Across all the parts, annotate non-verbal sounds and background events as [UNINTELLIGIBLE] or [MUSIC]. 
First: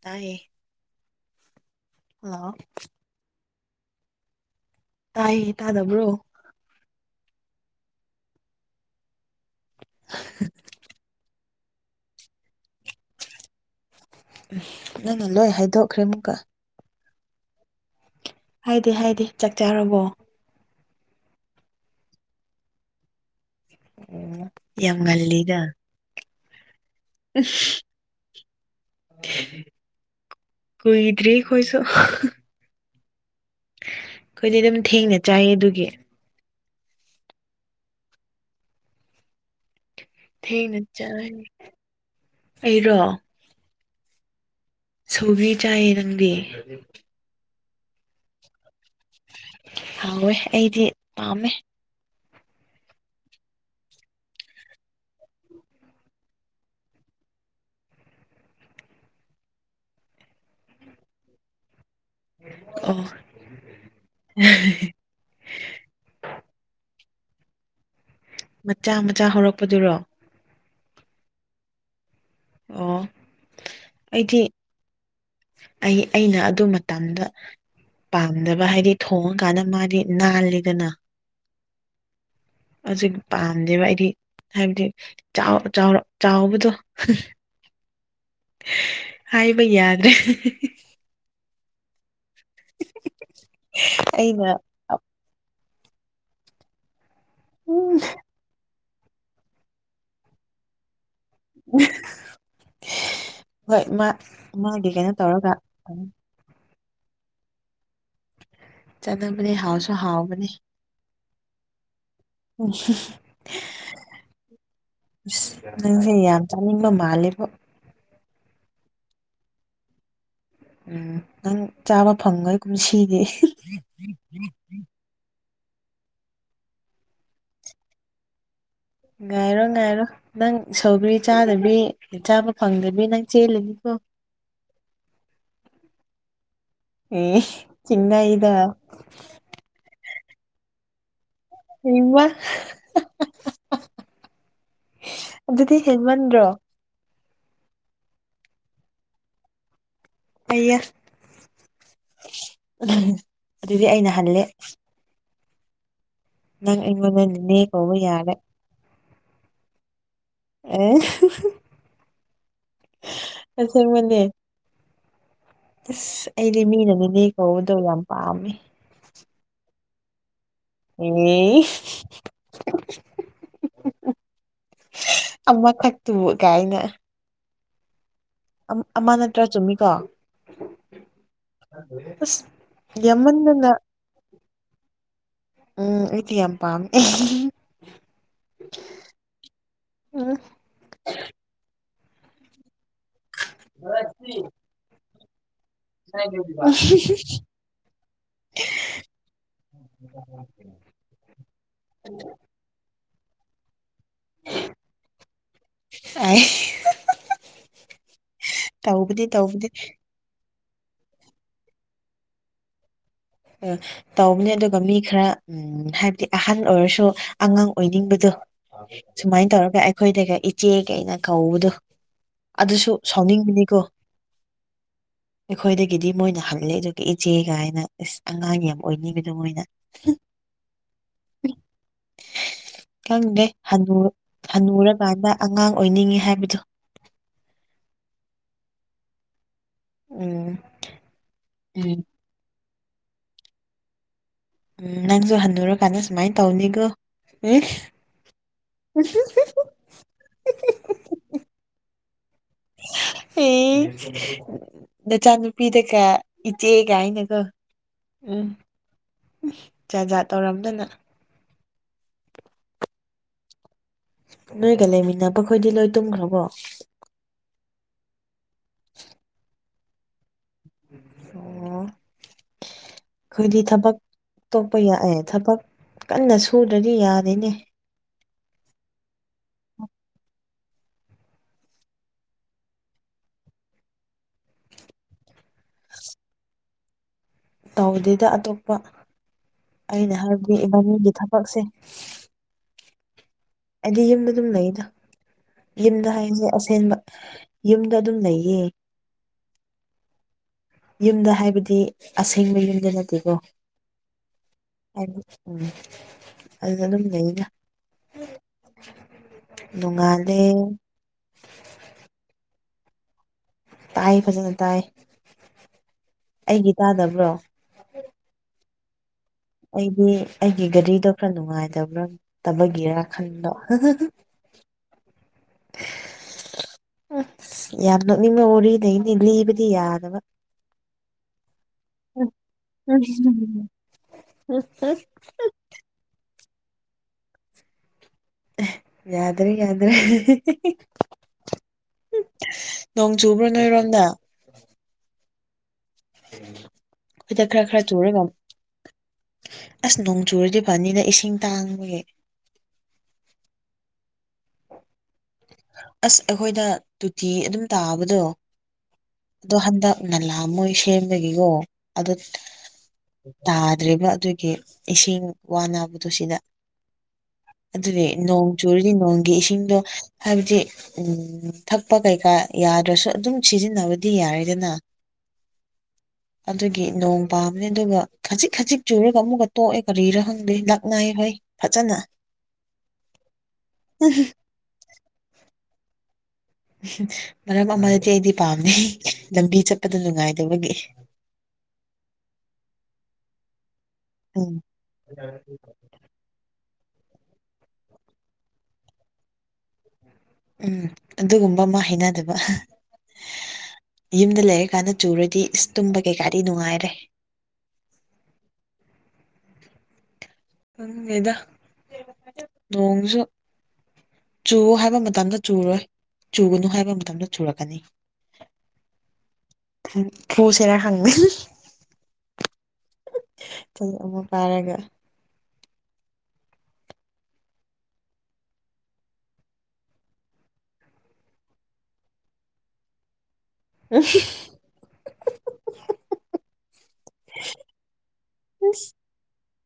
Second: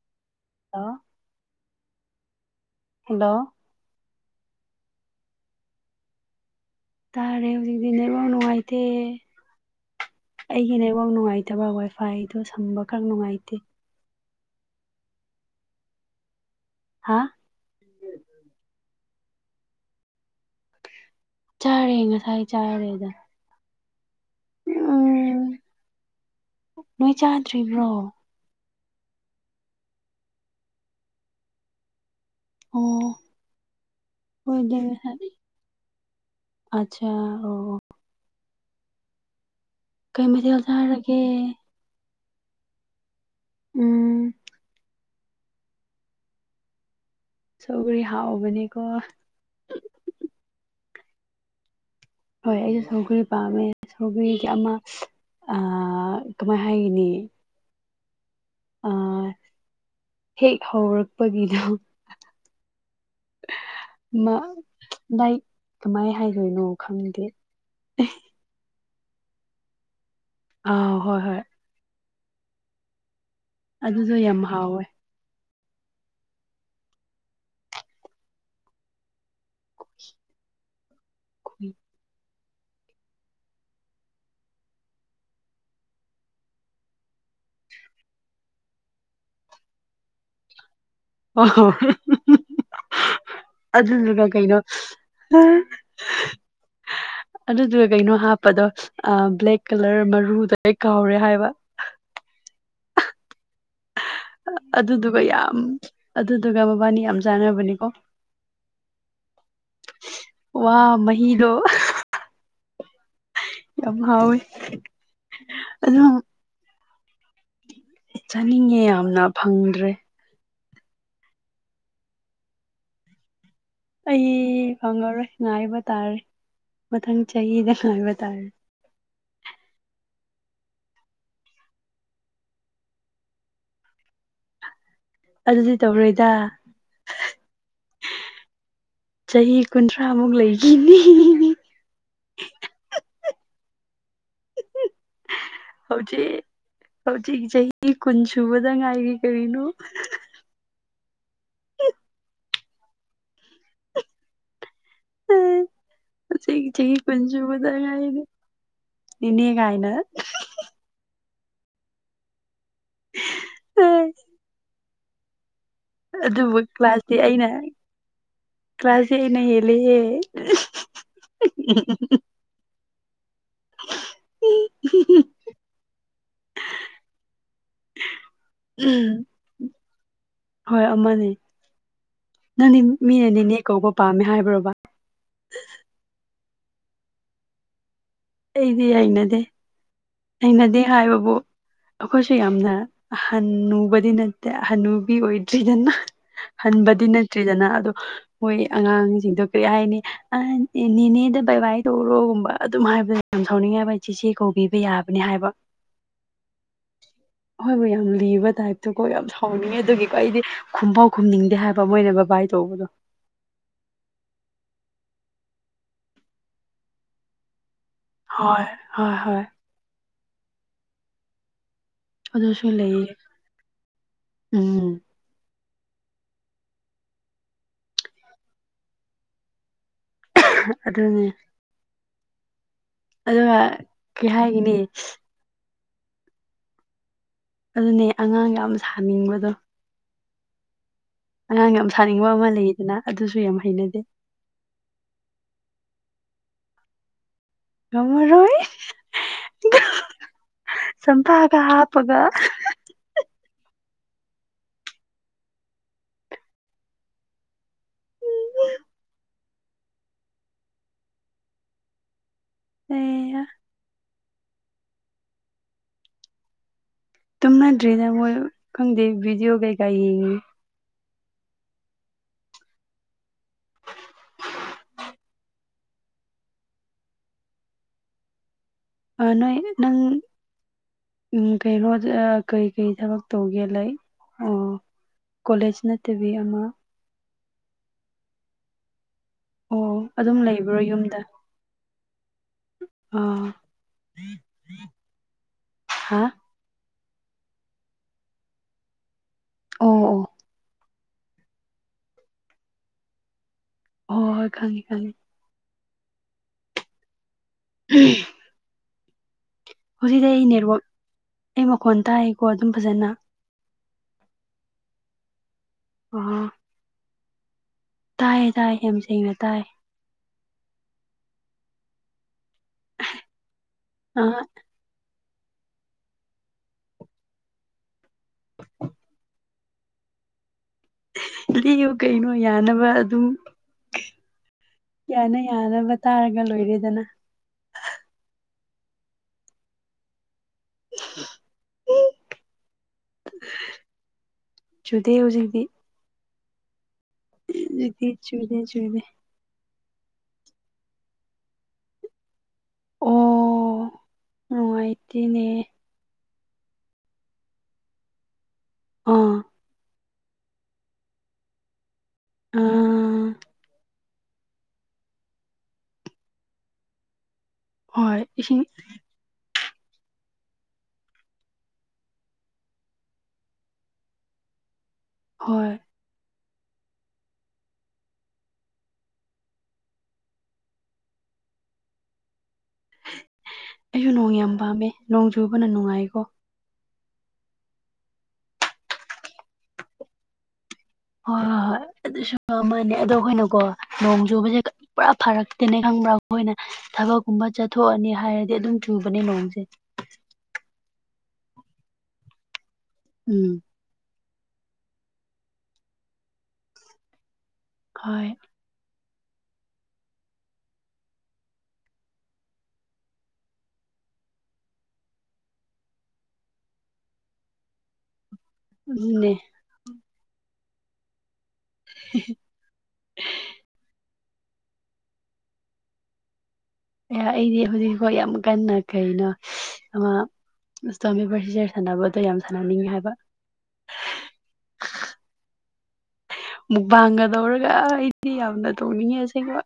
ꯇꯥꯏꯌꯦ hello hello hello ꯇꯥꯏꯌꯦ ꯇꯗꯕ꯭ꯔꯣ ꯇꯥꯔꯦ ꯍꯧꯖꯤꯛꯇꯤ ꯅꯦꯠꯋꯥꯛ ꯅꯨꯡꯉꯥꯏꯇꯦ ꯑꯩꯒꯤ ꯅꯦꯠꯋꯥꯛ ꯅꯨꯡꯉꯥꯏ ꯇꯕꯥ ꯋꯥꯏꯐꯥꯏꯗꯣ ꯁꯝꯕꯈꯛ ꯅꯨꯡꯉꯥꯏꯇꯦ ꯎꯝ ꯅꯪꯅ ꯂꯣꯏ ꯍꯥꯏꯗꯣꯛꯈ꯭ꯔꯦ ꯑꯃꯨꯛꯀ ꯍꯥꯥ ꯍꯥꯏꯗꯦ ꯍꯥꯏꯗꯦ ꯆꯥꯛ ꯆꯥꯔꯕꯣ ꯆꯥꯔꯦ ꯉꯁꯥꯏ ꯆꯥꯔꯦꯗ ꯑꫭ ꯌꯥꯝ ꯎꯝ ꯉꯜꯂꯤꯗ ꯅꯣꯏ ꯆꯥꯗ꯭ꯔꯤꯕ꯭ꯔꯣ ꯀꯨꯏꯗ꯭꯭ꯔꯤ ꯈꯣꯏꯁꯨ ꯑꯣ ꯑꯩꯈꯣꯏꯗꯤ ꯑꯗꯨꯝ ꯍꯣꯏꯗ ꯊꯦꯡꯅ ꯍꯥꯏꯗꯤ ꯆꯥꯏꯌꯦ ꯑꯗꯨꯒꯤ ꯑꯠꯁꯥ ꯑꯣ ꯀꯩ ꯃꯊꯦꯜ ꯊꯦꯡꯅ ꯆꯥꯔꯒꯦ ꯆꯠꯂꯅꯤ ꯑꯩꯔꯣ ꯎꯝ꯫ ꯁꯧꯒ꯭ꯔꯤ ꯆꯥꯏꯌꯦ ꯅꯪꯗꯤ ꯁꯧꯒ꯭ꯔꯤ ꯍꯥꯥꯎꯕꯅꯤꯀꯣ ꯍꯥꯎꯋꯦ ꯑꯩꯗꯤ ꯄꯥꯝꯃꯦ ꯍꯣꯏ ꯑꯩꯁꯨ ꯁꯧꯒ꯭ꯔꯤ ꯄꯥꯝꯃꯦ ꯁꯧꯒ꯭ꯔꯤꯁꯦ ꯑꯃ ꯑ ꯀꯃꯥꯏ ꯍꯥꯏꯒꯅꯤ ꯑ ꯍꯦꯛ ꯍꯧꯔꯛꯄꯒꯤꯗꯣ ꯑꯣ ꯂꯥꯥꯏꯛ ꯀꯃꯥꯏ ꯍꯥꯏꯗꯣꯏꯅꯣ ꯈꯪꯗꯦ ꯃꯆꯥ ꯃꯆꯥ ꯍꯧꯔꯛꯄꯗꯨꯔꯣ ꯑ ꯍꯣꯏ ꯍꯣꯏ ꯑꯣ ꯑꯗꯨꯗꯣ ꯑꯩꯗꯤ ꯌꯥꯝ ꯍꯥꯎꯋꯦ ꯑꯩ ꯑꯩꯅ ꯑꯗꯨ ꯃꯇꯝꯗ ꯄꯥꯝꯗꯕ ꯍꯥꯏꯗꯤ ꯊꯣꯡꯉꯀꯥꯟꯗ ꯃꯥꯗꯤ ꯅꯥꯜꯂꯤꯗꯅ ꯈꫭꯏ ꯍꯧꯖꯤꯛ ꯄꯥꯝꯗꯦꯕ ꯑꯩꯗꯤ ꯍꯥꯏꯕꯗꯤ ꯆꯥꯎ ꯆꯥꯎꯔ ꯆꯥꯎꯕꯗꯣ ꯍꯥꯏꯕ ꯌꯥꯗ꯭ꯔꯦ ꯑꯣ ꯍꯣ ꯑꯗꯨꯗꯨꯒ ꯑꯩꯅ ꯀꯩꯅꯣ ꯍꯥ ꯑꯗꯨꯗꯨꯒ ꯎꯝ ꯀꯩꯅꯣ ꯍꯥꯞꯄꯗꯣ ꯑ ꯕ꯭ꯂꯦꯛ ꯀꯂꯔ ꯃꯔꯨꯗꫭ ꯑꯩ ꯀꯥꯎꯔꯦ ꯍꯥꯏꯕ ꯍꯣꯏ ꯃꯥ ꯃꯥꯒꯤ ꯀꯩꯅꯣ ꯑꯗꯨꯗꯨꯒ ꯇꯧꯔꯒ ꯌꯥꯝ ꯐꯥꯅꯤ ꯑꯗꯨꯗꯨꯒ ꯃꯕꯥꯅꯤ ꯌꯥꯝ ꯆꯥꯟꯅꯕꯅꯤꯀꯣ ꯆꯥꯟꯅꯕꯅꯦ ꯍꯥꯎꯁꯨ ꯍꯥꯎꯕꯅꯦ ꯋꯥ ꯃꯍꯤꯗꯣ ꯌꯥꯝ ꯍꯥꯎꯋꯤ ꯎꯁ ꯅꯪꯁꯤ ꯑꯗꯨꯝ ꯌꯥꯝ ꯆꯅꯤꯡꯕ ꯃꯥꯜꯂꯦꯕꯣ ꯆꯅꯤꯡꯉꯦ ꯌꯥꯝꯅ ꯐꯪꯗ꯭ꯔꯦ ꯎꯝ ꯅꯪ ꯆꯥꯕ ꯐꯪꯉꯣꯢ ꯀꯨꯝꯁꯤꯗꯤ ꯑꯩ ꯐꯪꯉꯥꯔꯣꯏ ꯉꯥꯏꯕ ꯇꯥꯔꯦ ꯃꯊꯪ ꯆꯍꯤꯗ ꯉꯥꯏꯕ ꯇꯥꯔꯦ ꯉꯥꯏꯔꯣ ꯉꯥꯏꯔꯣ ꯅꯪ ꯁꯧꯒ꯭ꯔꯤ ꯆꯥꯗꯕꯤ ꯆꯥꯕ ꯐꯪꯗꯕꯤ ꯅꯪ ꯆꯦꯜꯂꯤꯅꯤꯀꯣ ꯑꯗꯨꯗꯤ ꯇꯧꯔꯣꯏꯗ ꯏ ꯆꯤꯡꯅꯩꯗ ꯆꯍꯤ ꯀꯨꯟꯊ꯭ꯔꯥꯃꯨꯛ ꯂꯩꯒꯤꯅꯤ [UNINTELLIGIBLE] [UNINTELLIGIBLE] ꯑꯗꯨꯗꯤ [UNINTELLIGIBLE] ꯍꯧꯖꯤꯛ ꯍꯦꯟꯃꯟꯗ꯭ꯔꯣ ꯍꯧꯖꯤꯛ ꯆꯍꯤ ꯀꯨꯟ ꯁꯨꯕꯗ ꯉꯥꯏꯔꯤ ꯀꯔꯤꯅꯣ [UNINTELLIGIBLE] ꯑꯩꯌꯥ [UNINTELLIGIBLE] ꯑꯗꯨꯗꯤ ꯑꯩꯅ ꯍꯜꯂꯦ ꯆꯍꯤ ꯅꯪ ꯆꯍꯤ ꯀꯨꯟ ꯑꯩꯉꯣꯟꯗ ꯅꯦꯅꯦ ꯁꯨꯕꯗ ꯀꯧꯕ ꯉꯥꯏꯔꯤꯅꯦ ꯌꯥꯔꯦ ꯅꯦꯅꯦ ꯒꯥꯏꯅ ꯑꯦ [UNINTELLIGIBLE] [UNINTELLIGIBLE] ꯑꯦ ꯑꯁꯦꯡꯕꯅꯦ ꯑꯁ ꯑꯗꯨꯕꯨ ꯑꯩꯗꯤ ꯃꯤꯅ ꯀ꯭ꯂꯥꯁꯇꯤ ꯅꯦꯅꯦ ꯑꯩꯅ ꯀꯧꯕꯗꯣ ꯌꯥꯝ ꯄꯥꯝꯃꯦ ꯀ꯭ꯂꯥꯁꯇꯤ ꯑꯩꯅ ꯍꯦꯜꯂꯤꯍꯦ [UNINTELLIGIBLE] ꯏ [UNINTELLIGIBLE] [UNINTELLIGIBLE] ꯑꯃꯈꯛꯇꯨꯕꯨ ꯀꯥꯏꯅ ꯑꯝ ꯑꯃ ꯅꯠꯇ꯭ꯔ ꯆꯨꯝꯃꯤꯀꯣ ꯍꯣꯏ ꯑꯃꯅꯤ ꯑꯁ ꯅꯪꯗꯤ ꯃꯤꯅ ꯅꯦꯅꯦ ꯌꯥꯝꯃꯟꯗꯅ ꯀꯧꯕ ꯄꯥꯝꯃꯦ ꯍꯥꯏꯕ꯭ꯔꯣꯕ ꯎꯝ ꯑꯩꯗꯤ ꯌꯥꯝ ꯄꯥꯝꯃꯤ [UNINTELLIGIBLE] ꯑꯩꯗꯤ ꯍꯩꯅꯗꯦ ꯎꯝ ꯅꯗꯦ ꯍꯥꯏꯕꯕꯨ ꯑꯈꯣꯏꯁꯨ ꯌꯥꯝꯅ ꯍꯅꯨꯕꯗꯤ ꯅꯠꯇꯦ ꯍꯟꯅꯨꯕꯤ ꯑꯣꯏ ꯗ꯭ꯔꯤꯗꯅ ꯍꯟꯕꯗꯤ ꯅꯠꯇ꯭ꯔꯤꯗꯅ ꯑꯗꯣ ꯃꯣꯏ ꯑꯉꯥꯡꯖꯤꯡꯗꯣ ꯀꯩ ꯍꯥꯏꯅꯤ ꯑ ꯅꯦ ꯅꯦꯅꯦꯗ ꯕꯥꯏꯕꯥꯏ ꯇꯧꯔꯣꯒꯨꯝꯕ ꯑꯗꯨꯝ ꯍꯥꯏꯕ ꯌꯥꯝ ꯁꯥꯎꯅꯤꯡꯉꯦꯕ ꯑꯩ ꯆꯦꯆꯦ ꯀꯧꯕꯤꯕ ꯌꯥꯕꯅꯤ ꯍꯥꯏꯕ ꯑꯩ ꯍꯣꯏꯕꯨ ꯌꯥꯝ ꯂꯤꯕ ꯇꯥꯏꯞꯇꯣ ꯀꯣ ꯇꯧꯕꯗꯤ ꯌꯥꯝ ꯇꯧꯕꯗꯤ ꯁꯥꯎꯅꯤꯡꯉꯦ ꯑꯗꯨꯒꯤ ꯑꯩꯗꯤ ꯈꯨꯝꯐꯥꯎ ꯈꯨꯝꯅꯤꯡꯗꯦ ꯍꯥꯏꯕ ꯃꯣꯏꯅ ꯕꯥꯕꯥꯏ ꯇꯧꯕꯗꯣ ꯑ ꯇꯧꯕꯅꯦ ꯑꯗꯨꯒ ꯃꯤ ꯈꯔ ꯎꯝ ꯍꯥꯏꯕꯗꯤ ꯑꯍꯟ ꯑꯣꯏꯔꯁꯨ ꯑꯉꯥꯡ ꯑꯣꯏꯅꯤꯡꯕ ꯇꯨ ꯍꯣꯏ ꯍꯣꯏ ꯍꯣꯏ ꯁꯨꯃꯥꯏ ꯇꯧꯔꯒ ꯑꯩꯈꯣꯏꯗꯒ ꯏꯆꯦ ꯀꯥꯏꯅ ꯀꯧꯕꯗꯨ ꯑꯗꯨꯁꯨ ꯁꯥꯎꯅꯤꯡꯉꯅꯤꯀꯣ ꯎꯝ ꯑꯩꯈꯣꯏꯗꯒꯤꯗꯤ ꯃꯣꯏꯅ ꯍꯜꯂꯦ ꯑꯗꯨꯒ ꯏꯆꯦꯒꯥꯏꯅ ꯢꯁ ꯑꯉꯥꯡ ꯌꯥꯝ ꯑꯣꯏꯅꯤꯡꯉꯤꯗꯣ ꯃꯣꯏꯅ ꯍꯥ ꯑꯗꯨꯅꯤ [UNINTELLIGIBLE] ꯈꯪꯗꯦ ꯍꯅꯨ ꯀꯩ ꯍꯥꯏꯒꯅꯤ ꯍꯅꯨꯔꯀꯥꯟꯗ ꯑꯉꯥꯡ ꯑꯣꯏꯅꯤꯡꯉꯤ ꯍꯥꯏꯕꯗꯨ ꯑꯗꯨꯅꯦ ꯑꯉꯥꯡ ꯌꯥꯝ ꯁꯥꯅꯤꯡꯕꯗꯣ ꯎꯝ ꯑꯉꯥꯡ ꯌꯥꯝ ꯎꯝ ꯁꯥꯅꯤꯡꯕ ꯑꯃ ꯂꯩꯗꯅ ꯑꯗꯨꯁꯨ ꯌꯥꯝ ꯍꯩꯅꯗꯦ ꯎꯝ ꯅꯪꯁꯨ ꯍꯟꯅꯨꯔꯀꯥꯟꯗ ꯁꯨꯃꯥꯏ ꯇꯧꯅꯤꯀꯣ ꯎꯝ ꯉꯝꯃꯔꯣꯏ [UNINTELLIGIBLE] ꯁꯝꯐꯥꯗ ꯍꯥꯞꯄꯥꯒꯥ [UNINTELLIGIBLE] ꯑꯦ [UNINTELLIGIBLE] ꯅꯆꯥꯅꯨꯄꯤꯗꯒ ꯏꯆꯦꯒꯥꯏꯅ ꯀꯣ ꯎꯝ ꯎꯝ ꯖꯥꯠ ꯖꯥꯠ ꯇꯧꯔꯝꯗꯅ ꯑꯩ ꯅꯣꯏꯒ ꯂꯩꯃꯤꯟꯅꯕꯈꯣꯏꯗꯤ ꯂꯣꯏ ꯇꯨꯝꯈ꯭ꯔꯕꯣ ꯇꯨꯝꯅꯗ꯭ꯔꯤꯗ ꯃꯣꯏ ꯈꯪꯗꯦ ꯚꯤꯗꯤꯑꯣ ꯀꯩꯀꯥ ꯌꯦꯡꯉꯤ [INAUDIBLE] [UNINTELLIGIBLE] ꯑꯈꯣꯏꯗꯤ ꯊꯕꯛ ꯇꯣꯛꯄ ꯌꯥ ꯑꯦ ꯊꯕꯛ ꯀꯟꯅ ꯁꯨꯗ꯭ꯔꯗꯤ ꯌꯥꯗꯦꯅꯦ ꯑ ꯅꯣꯏ ꯅꯪ ꯎꯝ ꯀꯩ ꯍꯣꯠ ꯑꯥ ꯀꯩ ꯀꯩ ꯊꯕꯛ ꯇꯧꯒꯦ ꯂꯩ ꯑꯣ ꯀꯣꯂꯦꯖ ꯅꯠꯇꯕꯤ ꯑꯃ ꯇꯧꯗꯦꯗ ꯑꯇꯣꯞꯄ ꯑꯣ ꯑꯩꯅ ꯑꯗꯨꯝ ꯍꯥꯏꯕꯗꯤ ꯂꯩꯕ꯭ꯔꯣ ꯏꯕꯥꯅꯤꯒꯤ ꯌꯨꯝꯗ ꯊꯕꯛꯁꯦ ꯑꯥ ꯑꯩꯗꯤ ꯌꯨꯝꯗ ꯑꯗꯨꯝ ꯂꯩꯗ ꯌꯨꯝꯗ ꯍꯥ ꯍꯥꯏꯁꯦ ꯑꯁꯦꯡꯕ ꯌꯨꯝꯗ ꯑꯗꯨꯝ ꯂꯩꯌꯦ ꯑꯣ ꯑꯣ ꯌꯨꯝꯗ ꯍꯥꯏꯕꯗꯤ ꯑꯁꯦꯡꯕ ꯌꯨꯝꯗ ꯅꯠꯇꯦꯀꯣ ꯍꯣꯏ ꯍꯣꯏ ꯈꯪꯉꯤ ꯈꯪꯉꯤ ꯍꯥꯏꯕꯗꯤ ꯎꯝ ꯑꯗꯨꯗ ꯑꯗꯨꯝ ꯂꯩꯗ [UNINTELLIGIBLE] ꯍꯧꯖꯤꯛꯗꯤ ꯅꯣꯡꯉꯥꯜꯂꯦ ꯑꯩ ꯅꯦꯠꯋꯥꯛ ꯑꯩ ꯃꯈꯣꯟ ꯇꯥꯏꯀꯣ ꯑꯗꯨꯝ ꯐꯖꯅ ꯇꯥꯏ ꯐꯖꯅ ꯇꯥꯏ ꯑꯣ ꯑꯩꯒꯤ ꯇꯥꯗꯕ꯭ꯔꯣ ꯇꯥꯏ ꯇꯥꯏ ꯌꯥꯝ ꯁꯦꯡꯅ ꯇꯥꯏ ꯑꯩꯗꯤ ꯑꯩꯒꯤ ꯒꯥꯔꯤꯗꯣ ꯈꯔ ꯅꯨꯡꯉꯥꯏꯇꯕ꯭ꯔꯥ ꯇꯕꯒꯤꯔꯥ ꯈꯟꯕ [UNINTELLIGIBLE] [INAUDIBLE] ꯎꯝ ꯌꯥꯝ ꯅꯣꯛꯅꯤꯡꯕ ꯋꯥꯔꯤ ꯂꯩꯅꯦ ꯂꯤꯕꯗꯤ ꯌꯥꯗꯕ ꯂꯤꯌꯣ ꯀꯩꯅꯣ ꯌꯥꯅꯕ ꯎꯝ ꯑꯗꯨꯝ ꯌꯥꯅ [UNINTELLIGIBLE] ꯌꯥꯅꯕ ꯇꯥꯔꯒ ꯂꯣꯏꯔꯦꯗꯅ ꯑꯦ ꯌꯥꯗ꯭ꯔꯦ ꯌꯥꯗ꯭ꯔꯦ ꯅꯣꯡ ꯆꯨꯕ꯭ꯔꯣ ꯅꯣꯏꯔꯣꯝꯗ ꯆꯨꯗꯦ ꯍꯧꯖꯤꯛꯇꯤ ꯁꯤꯗ ꯈꯔ ꯈꯔ ꯍꯧꯖꯤꯛꯇꯤ ꯆꯨꯔꯦꯕ ꯆꯨꯗꯦ ꯆꯨꯗꯦ ꯑꯁ ꯅꯣꯡ ꯆꯨꯔꯗꯤ ꯐꯅꯤꯗ ꯏꯁꯤꯡ ꯇꯥꯡꯉꯦ ꯑꯣ ꯅꯨꯡꯉꯥꯏ ꯇꯦꯅꯦ ꯑꯁ ꯑꯩꯈꯣꯏꯗ ꯇꯨꯇꯤ ꯑꯗꯨꯝ ꯇꯥꯕꯗꯣ ꯑꯥ ꯑꯗꯣ ꯍꯟꯗꯛ ꯅꯂꯥ ꯃꯣꯏ ꯁꯦꯝꯕꯒꯤꯀꯣ ꯑꯗꯨ ꯑꯥ ꯇꯥꯗ꯭ꯔꯦꯕ ꯑꯗꯨꯒꯤ ꯏꯁꯤꯡ ꯋꯥꯅꯕꯗꯨ ꯁꯤꯗ ꯑꯗꯨꯅꯦ ꯍꯣꯏ ꯅꯣꯡ ꯏꯁꯤꯡ ꯆꯨꯨꯔꯗꯤ ꯅꯣꯡꯒꯤ ꯏꯁꯤꯡꯗꯣ ꯍꯥꯏꯕꯗꯤ ꯎꯝ ꯊꯛꯄ ꯀꯩꯀꯥ ꯌꯥꯗ꯭ꯔꯁꯨ ꯑꯗꯨꯝ ꯁꯤꯖꯤꯟꯅꯕꯗꯤ ꯌꯥꯔꯦꯗꯅ ꯍꯣꯏ ꯑꯗꯨꯒꯤ ꯅꯣꯡ ꯄꯥꯝꯕꯅꯦ ꯑꯗꯨꯒ ꯈꯖꯤꯛ ꯈꯖꯤꯛ ꯆꯨꯔꯒ ꯑꯃꯨꯛꯀ ꯇꯣꯛꯑꯦ ꯀꯔꯤꯔꯥ ꯈꯪꯗꯦ ꯂꯛꯅꯩ [UNINTELLIGIBLE] ꯐꯖꯅ ꯑꯩꯁꯨ ꯅꯣꯡ ꯌꯥꯝ ꯄꯥꯝꯃꯦ ꯅꯣꯡ ꯆꯨꯕꯅ ꯅꯨꯡꯉꯥꯏꯀꯣ ꯃꯔꯝ ꯑꯃꯗꯗꯤ ꯑꯩꯗꯤ ꯄꯥꯝꯗꯦ ꯂꯝꯕꯤ ꯆꯠꯄꯗ ꯅꯨꯡꯉꯥꯏꯇꯕꯒꯤ ꯍꯣꯏ ꯍꯣꯏ ꯍꯣꯏ ꯑꯗꯨꯁꯨ ꯑꯃꯅꯦ ꯑꯗꯣ ꯑꯩꯈꯣꯏꯅꯀꯣ ꯅꯣꯡ ꯎꯝ ꯆꯨꯕꯖꯦ ꯄꯨꯔꯥ ꯐꯔꯛꯇꯤꯅꯦ ꯈꯪꯕ꯭ꯔꯥ ꯃꯣꯏꯅ ꯊꯕꯛꯀꯨꯝꯕ ꯆꯠꯊꯣꯛꯑꯅꯤ ꯍꯥꯏꯔꯗꯤ ꯑꯗꯨꯝ ꯆꯨꯕꯅꯦ ꯅꯣꯡꯁꯦ ꯎꯝ ꯑꯗꯨꯒꯨꯝꯕ ꯑꯃ ꯍꯩꯅꯗꯕ ꯎꯝ ꯌꯨꯝꯗ ꯂꯩꯔꯀꯥꯟꯗ ꯆꯨꯔꯗꯤ ꯏꯁ ꯇꯨꯝꯕ ꯀꯩꯀꯥꯗꯤ ꯅꯨꯡꯉꯥꯏꯔꯦ ꯍꯣꯏ ꯈꯪꯗꯦꯗ ꯅꯣꯡꯁꯨ ꯆꯨ ꯍꯥꯏꯕ ꯃꯇꯝꯗ ꯆꯨꯔꯣꯏ ꯆꯨꯒꯅꯨ ꯍꯥꯏꯕ ꯃꯇꯝꯗ ꯆꯨꯔꯛꯀꯅꯤ ꯑꯗꯨꯅꯦ ꯐꯨꯁꯦꯔ ꯈꯪꯗꯦ [UNINTELLIGIBLE] ꯆꯩ ꯑꯃ ꯄꯥꯏꯔꯒ ꯑꯦ ꯑꯩꯗꯤ ꯍꯧꯖꯤꯛꯐꯥꯎ ꯌꯥꯝ ꯀꯟꯅ ꯀꯩꯅꯣ ꯑꯃ ꯁ꯭ꯇꯣꯝ ꯄꯦꯄꯔ ꯁꯤꯖꯔ ꯁꯥꯟꯅꯕꯗꯣ ꯌꯥꯝ ꯁꯥꯟꯅꯅꯤꯡꯉꯦ ꯍꯥꯏꯕ [UNINTELLIGIBLE] ꯃꯨꯛꯕꯥꯡꯒ ꯗꯧꯔꯒ ꯑ ꯑꯩꯗꯤ ꯌꯥꯝꯅ ꯇꯧꯅꯤꯡꯉꯦ ꯑꯁꯦꯡꯕ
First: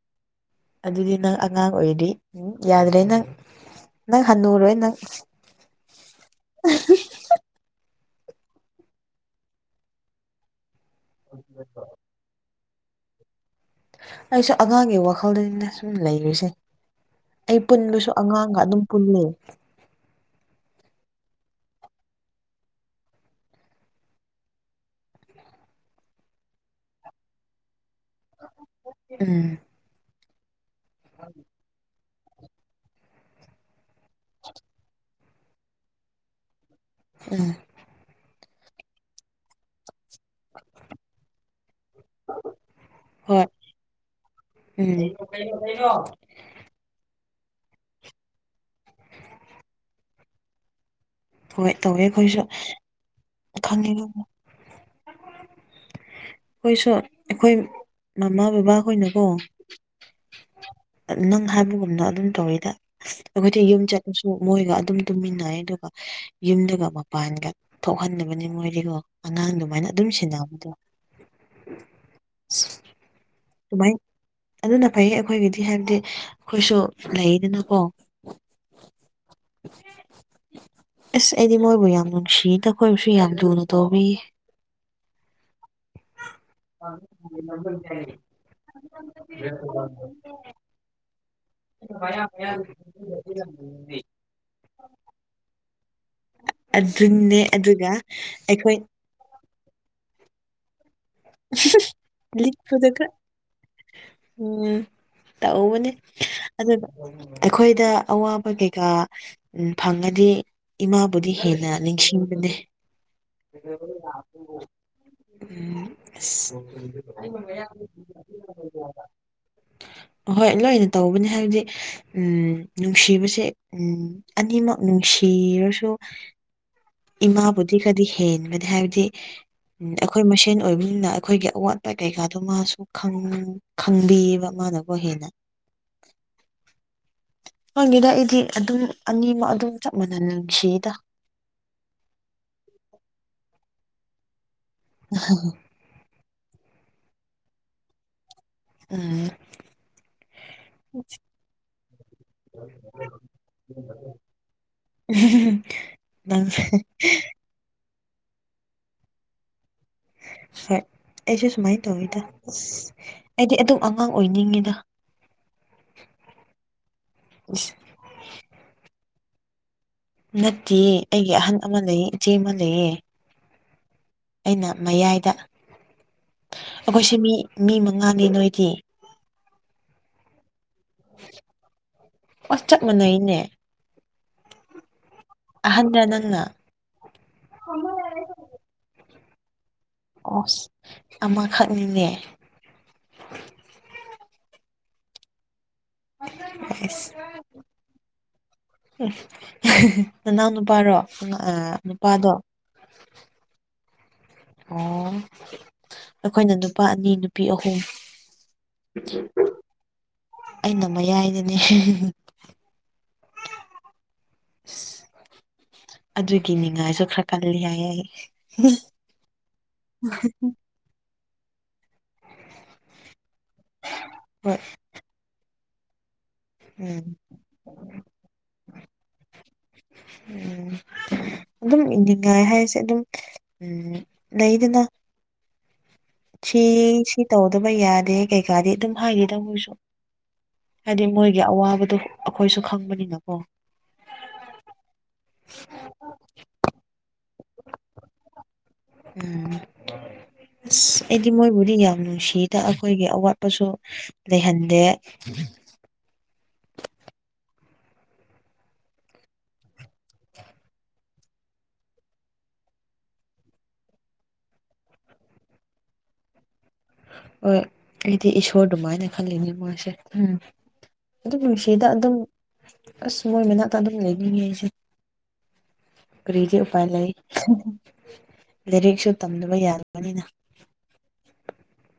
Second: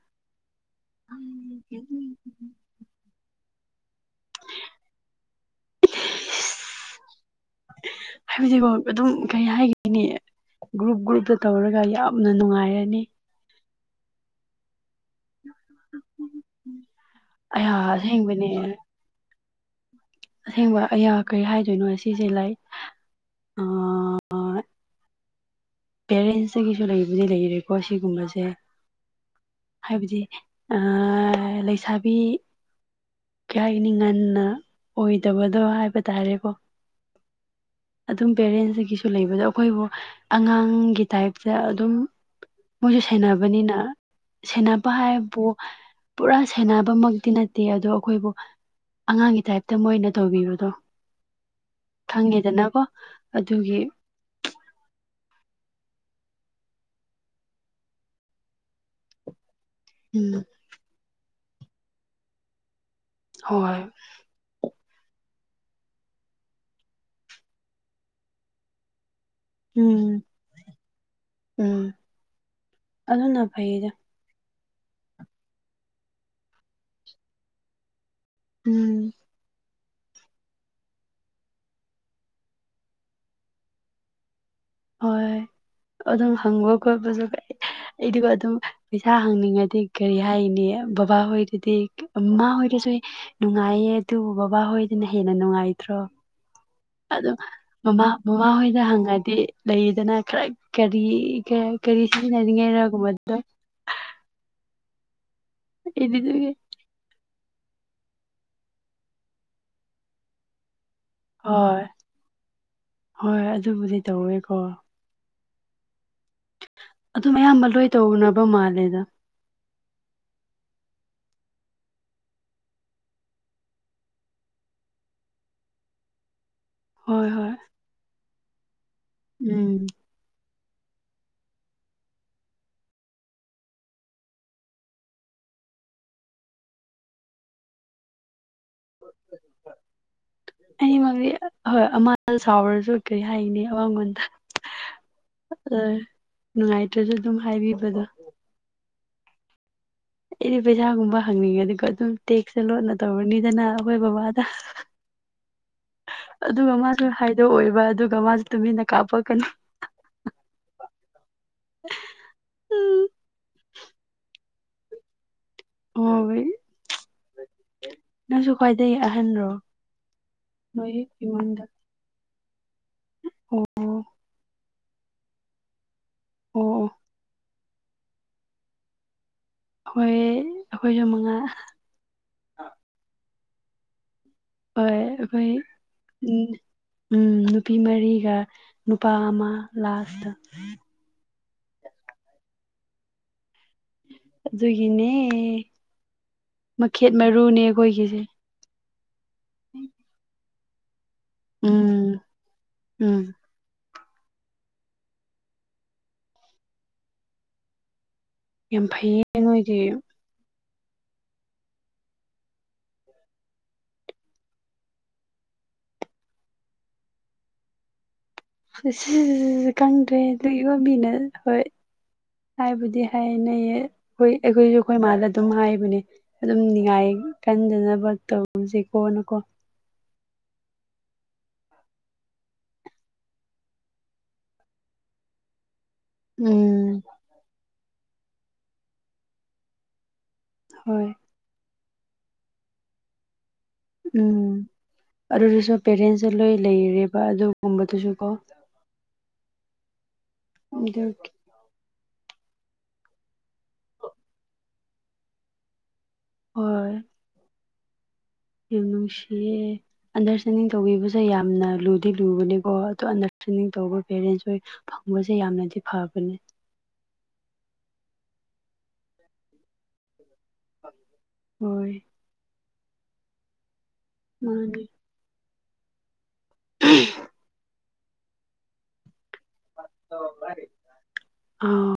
ꯑꯗꯨꯗꯤ ꯅꯪ ꯑꯉꯥꯡ ꯑꯣꯏꯔꯤ ꯎꯝ ꯌꯥꯗ꯭ꯔꯦ ꯅꯪ ꯅꯪ ꯍꯟꯅꯨꯔꯣꯏ ꯅꯪ ꯍꯥꯏꯕꯗꯤꯀꯣ ꯑꯗꯨꯝ ꯀꯩ ꯍꯥꯏꯒꯤꯅꯤ ꯒ꯭ꯔꯨꯞ ꯒ꯭ꯔꯨꯞꯇ ꯇꯧꯔꯒ ꯌꯥꯝꯅ ꯅꯨꯡꯉꯥꯏꯔꯅꯤ ꯑꯩꯁꯨ ꯑꯉꯥꯡꯒꯤ ꯋꯥꯈꯜꯗꯅꯤꯗ ꯁꯨꯝ ꯂꯩꯔꯤꯁꯦ ꯑꯩ ꯑꯌꯥ ꯄꯨꯟꯕꯁꯨ ꯑꯁꯦꯡꯕꯅꯦ ꯑꯉꯥꯡꯒ ꯑꯗꯨꯝ ꯄꯨꯜꯂꯦ ꯑꯁꯦꯡꯕ ꯑꯌꯥ ꯀꯔꯤ ꯍꯥꯏꯗꯣꯏꯅꯣ ꯑꯁꯤꯁꯦ ꯂꯥꯢꯛ ꯑꯥ ꯄꯦꯔꯦꯟꯁꯇꯒꯤꯁꯨ ꯂꯩꯕꯨꯗꯤ ꯂꯩꯔꯦꯀꯣ ꯑꯁꯤꯒꯨꯝꯕꯁꯦ ꯎꯝ ꯍꯥꯏꯕꯗꯤ ꯑ ꯂꯩꯁꯥꯕꯤ ꯀꯩ ꯍꯥꯏꯒꯅꯤ ꯉꯟꯅ ꯑꯣꯏꯗꯕꯗꯣ ꯍꯥꯏꯕ ꯇꯥꯔꯦꯀꯣ ꯎꯝ ꯑꯗꯨꯝ ꯄꯦꯔꯦꯟꯁꯇꯒꯤꯁꯨ ꯂꯩꯕꯗꯣ ꯑꯈꯣꯏꯕꯨ ꯑꯉꯥꯡꯒꯤ ꯇꯥꯏꯞꯇ ꯑꯗꯨꯝ ꯃꯣꯏꯁꯦ ꯍꯣꯏ ꯁꯦꯟꯅꯕꯅꯤꯅ ꯁꯦꯟꯅꯕ ꯎꯝ ꯍꯥꯏꯕꯨ ꯄꯨꯔꯥ ꯁꯦꯟꯅꯕ ꯃꯛꯇꯤ ꯅꯠꯇꯦ ꯑꯗꯣ ꯑꯈꯣꯏꯕꯨ ꯑꯉꯥꯡꯒꯤ ꯇꯥꯏꯞꯇ ꯃꯣꯏꯅ ꯇꯧꯕꯤꯕꯗꯣ ꯍꯣꯏ ꯇꯧꯋꯦ ꯑꯩꯈꯣꯏꯁꯨ ꯈꯪꯉꯦꯗꯅꯀꯣ ꯑꯗꯨꯒꯤ [UNINTELLIGIBLE] [INAUDIBLE] ꯈꯣꯏꯁꯨ ꯑꯈꯣꯏ ꯃꯥꯃꯥ ꯕꯥꯕꯥ ꯈꯣꯏꯅꯀꯣ ꯎꯝ ꯅꯪ ꯍꯥꯏꯕꯒꯨꯝꯅ ꯑꯗꯨꯝ ꯇꯧꯋꯤꯗ ꯑꯈꯣꯏꯗꯤ ꯍꯣꯏ ꯌꯨꯝ ꯆꯠꯂꯁꯨ ꯃꯣꯏꯒ ꯑꯗꯨꯝ ꯇꯨꯝꯃꯤꯟꯅꯩꯌꯦ ꯑꯗꯨꯒ ꯌꯨꯝꯗꯒ ꯃꯄꯥꯟꯒ ꯊꯣꯛꯍꯟꯗꯕꯅꯤ ꯃꯣꯏꯗꯤꯒꯣ ꯑꯉꯥꯡ ꯑꯗꯨꯃꯥꯏꯅ ꯑꯗꯨꯝ ꯎꯝ ꯁꯦꯟꯅꯕꯗꯣ ꯎꯝ ꯑꯗꯨꯅ ꯐꯩꯗ ꯁꯨꯃꯥꯏꯟ ꯑꯗꯨꯅ ꯐꯩꯌꯦ ꯑꯩꯈꯣꯏꯒꯤꯗꯤ ꯍꯥꯏꯕꯗꯤ ꯑꯩꯈꯣꯏꯁꯨ ꯂꯩꯗꯅꯀꯣ ꯎꯝ ꯑꯁ ꯑꯩꯗꯤ ꯃꯣꯏꯕꯨ ꯌꯥꯝ ꯅꯨꯡꯁꯤꯗ ꯑꯈꯣꯏꯕꯨꯁꯨ ꯌꯥꯝ ꯂꯨꯅ ꯇꯧꯕꯤ ꯍꯣꯏ ꯑꯗꯨꯝ ꯍꯪꯕ ꯈꯣꯠꯄꯁꯨ ꯀꯩ ꯑꯩꯗꯤꯀꯣ ꯑꯗꯨꯝ ꯄꯩꯁꯥ ꯍꯪꯅꯤꯡꯉꯗꯤ ꯀꯔꯤ ꯍꯥꯏꯒꯅꯤ ꯕꯥꯕꯥ ꯍꯣꯏꯗꯗꯤ ꯃꯥꯃꯥ ꯍꯣꯏꯗꯁꯨ ꯅꯨꯡꯉꯥꯏꯌꯦ ꯑꯗꯨꯕꯨ ꯕꯥꯕꯥ ꯍꯣꯏꯗꯅ ꯍꯦꯟꯅ ꯅꯨꯡꯉꯥꯏꯇ꯭ꯔꯣ ꯑꯗꯨꯝ ꯑꯗꯨꯅꯦ ꯑꯗꯨꯒ ꯃꯃꯥ ꯃꯃꯥ ꯑꯩꯈꯣꯏ ꯍꯣꯏꯗ ꯍꯪꯉꯗꯤ ꯂꯩꯗꯅ ꯈꯔꯛ ꯀꯔꯤ ꯒꯥ ꯀꯔꯤ ꯁꯤꯖꯤꯟꯅꯅꯤꯡꯉꯥꯏꯔ ꯂꯤꯛꯄꯗ ꯈꯔ ꯒꯨꯝꯕꯗꯣ ꯎꯝ ꯇꯧꯕꯅꯦ ꯑꯩꯗꯤ ꯑꯗꯨꯒ ꯑꯩꯈꯣꯏꯗ ꯑꯋꯥꯕ ꯀꯩꯀꯥ ꯎꯝ ꯐꯪꯉꯗꯤ ꯏꯃꯥꯕꯨꯗꯤ ꯍꯦꯟꯅ ꯍꯣꯏ ꯅꯤꯡꯁꯤꯡꯕꯅꯦ ꯍꯣꯏ ꯑꯗꯨꯕꯨꯗꯤ ꯇꯧꯋꯦꯀꯣ ꯎꯝ ꯑꯁ ꯑꯗꯨꯝ ꯑꯌꯥꯝꯕ ꯂꯣꯏ ꯇꯧꯅꯕ ꯃꯥꯜꯂꯦꯗ ꯍꯣꯏꯠ ꯂꯣꯏꯅ ꯇꯧꯕꯅꯦ ꯍꯥꯏꯕꯗꯤ ꯎꯝ ꯅꯨꯡꯁꯤꯕꯁꯦ ꯎꯝ ꯑꯅꯤꯃꯛ ꯅꯨꯡꯁꯤꯔꯁꯨ ꯍꯣꯏ ꯍꯣꯏ ꯏꯃꯥꯕꯨꯗꯤ ꯈꯔꯗꯤ ꯍꯦꯟꯕꯅꯦ ꯍꯥꯏꯕꯗꯤ ꯎꯝ ꯑ ꯈꯣꯏ ꯃꯁꯦꯟ ꯑꯣꯏꯕꯅꯤꯅ ꯑꯩꯈꯣꯏꯒꯤ ꯑꯋꯥꯠꯄ ꯀꯩꯀꯥꯗꯣ ꯃꯥꯁꯨ ꯈꯪ ꯈꯪꯕꯤꯌꯦꯕ ꯃꯥꯅꯀꯣ ꯍꯦꯟꯅ ꯈꯪꯗꯦꯗ ꯑꯩꯗꯤ ꯑꯗꯨꯝ ꯑꯅꯤꯃꯛ ꯑꯗꯨꯝ ꯆꯞ ꯃꯥꯟꯅꯅꯥ ꯑꯅꯤꯃꯛꯖꯤ ꯍꯣꯏ ꯑꯃꯥꯅ ꯁꯥꯎꯔꯁꯨ ꯀꯩ ꯍꯥꯏꯅꯤ ꯑꯃꯉꯣꯟꯗ [UNINTELLIGIBLE] ꯅꯨꯡꯉꯥꯏꯇ꯭ꯔꯁꯨ ꯑꯗꯨꯝ ꯍꯥꯏꯕꯤꯕꯗꯣ ꯑꯥ ꯑꯩꯗꯤ ꯄꯩꯁꯥꯒꯨꯝꯕ ꯍꯪꯅꯤꯡꯉꯗꯤꯀꯣ ꯑꯗꯨꯝ ꯇꯦꯛꯁ ꯁꯦ ꯂꯣꯟꯅ ꯇꯧꯔꯅꯤꯗꯅ ꯑꯩꯈꯣꯏ ꯕꯕꯥꯗ [UNINTELLIGIBLE] ꯖꯨ ꯍꯥꯏꯗꯣꯛꯑꯣꯏꯕ ꯑꯗꯨꯒ ꯃꯥꯁꯨ ꯇꯨꯃꯤꯟꯅ ꯀꯥꯞꯄꯛꯀꯅꯤ ꯐꯦꯛ ꯑꯩꯁꯨ ꯁꯨꯃꯥꯏꯟ ꯇꯧꯋꯤꯗ ꯑꯁ ꯑꯩꯗꯤ ꯑꯗꯨꯝ ꯑꯉꯥꯡ ꯑꯣꯏꯅꯤꯡꯉꯤꯗ ꯍꯣꯏ ꯑꯁ ꯅꯪꯁꯨ ꯈ꯭ꯋꯥꯏꯗꯩ ꯑꯍꯟꯔꯣ ꯅꯠꯇꯤꯌꯦ ꯅꯣꯏ ꯑꯩꯒꯤ ꯑꯍꯟ ꯏꯃꯨꯡꯗ ꯑꯃꯥ ꯂꯩꯌꯦ ꯏꯆꯦ ꯑꯃꯥ ꯂꯩꯌꯦ ꯑꯣ ꯑꯣ ꯑꯩꯅ ꯃꯌꯥꯏꯗ ꯑꯣ ꯑꯩꯈꯣꯏꯁꯤ ꯃꯤ ꯃꯤ ꯃꯉꯥꯅꯤ ꯅꯣꯏꯗꯤ ꯑꯈꯣꯏ ꯑꯩꯈꯣꯏꯁꯨ ꯃꯉꯥ ꯑꯁ ꯆꯞ ꯃꯥꯟꯅꯩꯅꯦ ꯍꯣꯏ ꯑꯩꯈꯣꯏ ꯑꯍꯟꯔ ꯅꯪꯅ ꯎꯝ ꯎꯝ ꯅꯨꯄꯤ ꯃꯔꯤꯒ ꯅꯨꯄꯥ ꯑꯃꯥ ꯑꯣꯁ ꯑꯃꯥꯈꯛꯅꯤꯅꯦ ꯑꯗꯨꯒꯤꯅꯦ ꯑꯁ ꯃꯈꯦꯠ ꯃꯔꯨꯅꯦ ꯑꯩꯈꯣꯏꯒꯤꯁꯦ ꯅꯅꯥꯎ ꯅꯨꯄꯥꯔꯣ ꯎꯝ ꯑꯥ ꯎꯝ ꯅꯨꯄꯥꯗꯣ ꯎꯝ ꯑꯣ ꯑꯈꯣꯏꯅ ꯅꯨꯄꯥ ꯑꯅꯤ ꯅꯨꯄꯤ ꯑꯍꯨꯝ ꯌꯥꯝ ꯐꯩꯌꯦ ꯅꯣꯏꯗꯤ ꯑꯩꯅ ꯃꯌꯥꯏꯗꯅꯦ [UNINTELLIGIBLE] ꯏꯁ ꯑꯗꯨꯒꯤ ꯅꯤꯡꯉꯥꯏꯁꯨ ꯈꯔ ꯀꯜꯂꯤ ꯍꯥꯏꯌꯦ ꯑꯩ [UNINTELLIGIBLE] ꯈꯪꯗ꯭ꯔꯦ ꯑꯗꯨ [UNINTELLIGIBLE] ꯍꯣꯏ ꯍꯥꯏꯕꯨꯗꯤ ꯍꯥꯏꯅꯩꯌꯦ ꯈꯣꯏ ꯍꯣꯏ ꯑꯩꯈꯣꯏꯖꯨ ꯈꯣꯏ ꯃꯥꯗ ꯗꯨꯝ ꯍꯥꯏꯕꯅꯦ ꯑꯗꯨꯝ ꯎꯝ ꯅꯤꯡꯉꯥꯏ ꯀꯟꯗꯅꯕ ꯇꯧꯔꯨꯖꯦꯀꯣꯅꯀꯣ ꯎꯝ ꯗꯨꯝ ꯏꯅꯤꯡꯉꯥꯏ ꯍꯥꯏꯁꯦ ꯑꯗꯨꯝ ꯎꯝ ꯂꯩꯗꯅ ꯁꯤ ꯎꯝ ꯁꯤ ꯇꯧꯗꯕ ꯌꯥꯗꯦ ꯀꯩꯀꯥꯗꯤ ꯑꯗꯨꯝ ꯍꯥꯏꯗꯦꯗ ꯃꯣꯏꯁꯨ ꯍꯥꯏꯗꯤ ꯍꯣꯏ ꯃꯣꯏ ꯒꯤ ꯑꯋꯥꯕꯗꯣ ꯑꯈꯣꯏꯁꯨ ꯈꯪꯕꯅꯤꯅꯀꯣ ꯎꯝ ꯑꯗꯨꯗꯁꯨ ꯄꯦꯔꯦꯟꯁ ꯁꯦ ꯂꯣꯏ ꯂꯩꯔꯦꯕ ꯑꯗꯨꯒꯨꯝꯕꯗꯨꯁꯨ ꯀꯣ ꯎꯝ ꯑꯁ ꯑꯩꯗꯤ ꯑꯗꯨꯒꯤ ꯃꯣꯏꯕꯨꯗꯤ ꯌꯥꯝ ꯅꯨꯡꯁꯤ ꯇꯥ ꯑꯩꯈꯣꯏꯒꯤ ꯑꯋꯥꯠꯄꯁꯨ ꯂꯩꯍꯟꯗꯦ ꯍꯣꯏ ꯌꯥꯝ ꯅꯨꯡꯁꯤꯌꯦ ꯑꯟꯗꯔꯁꯇꯦꯟꯗꯤꯡ ꯇꯧꯕꯤꯕꯁꯦ ꯌꯥꯝꯅ ꯂꯨꯗꯤ ꯂꯨꯕꯅꯦꯀꯣ ꯑꯗꯣ ꯑꯟꯗꯔꯁꯇꯦꯟꯗꯤꯡ ꯇꯧꯕ ꯄꯦꯔꯦꯟꯁ ꯍꯣꯏ ꯐꯪꯕꯁꯦ ꯌꯥꯝꯅꯗꯤ ꯐꯕꯅꯦ ꯍꯣꯏ ꯑꯩꯗꯤ ꯏꯁꯣꯔ ꯗꯨꯃꯥꯏꯅ ꯈꯜꯂꯤꯅꯤ ꯃꯣꯢꯁꯦ ꯎꯝ꯫ ꯑꯗꯨꯕꯨ ꯅꯨꯡꯁꯤꯗ ꯍꯣꯏ ꯑꯗꯨꯝ ꯑꯁ ꯃꯣꯏ ꯃꯅꯥꯛꯇ ꯑꯗꯨꯝ ꯂꯩꯅꯤꯡꯉꯦ ꯑꯩꯁꯦ꯫ ꯃꯥꯅꯦ ꯀꯔꯤꯗꯤ ꯎꯄꯥꯏ ꯂꯩ [UNINTELLIGIBLE] ꯂꯥꯏꯔꯤꯛꯁꯨ ꯇꯝꯗꯕ ꯌꯥꯗꯕꯥꯅꯤꯅ꯫ ꯑꯥꯎ꯫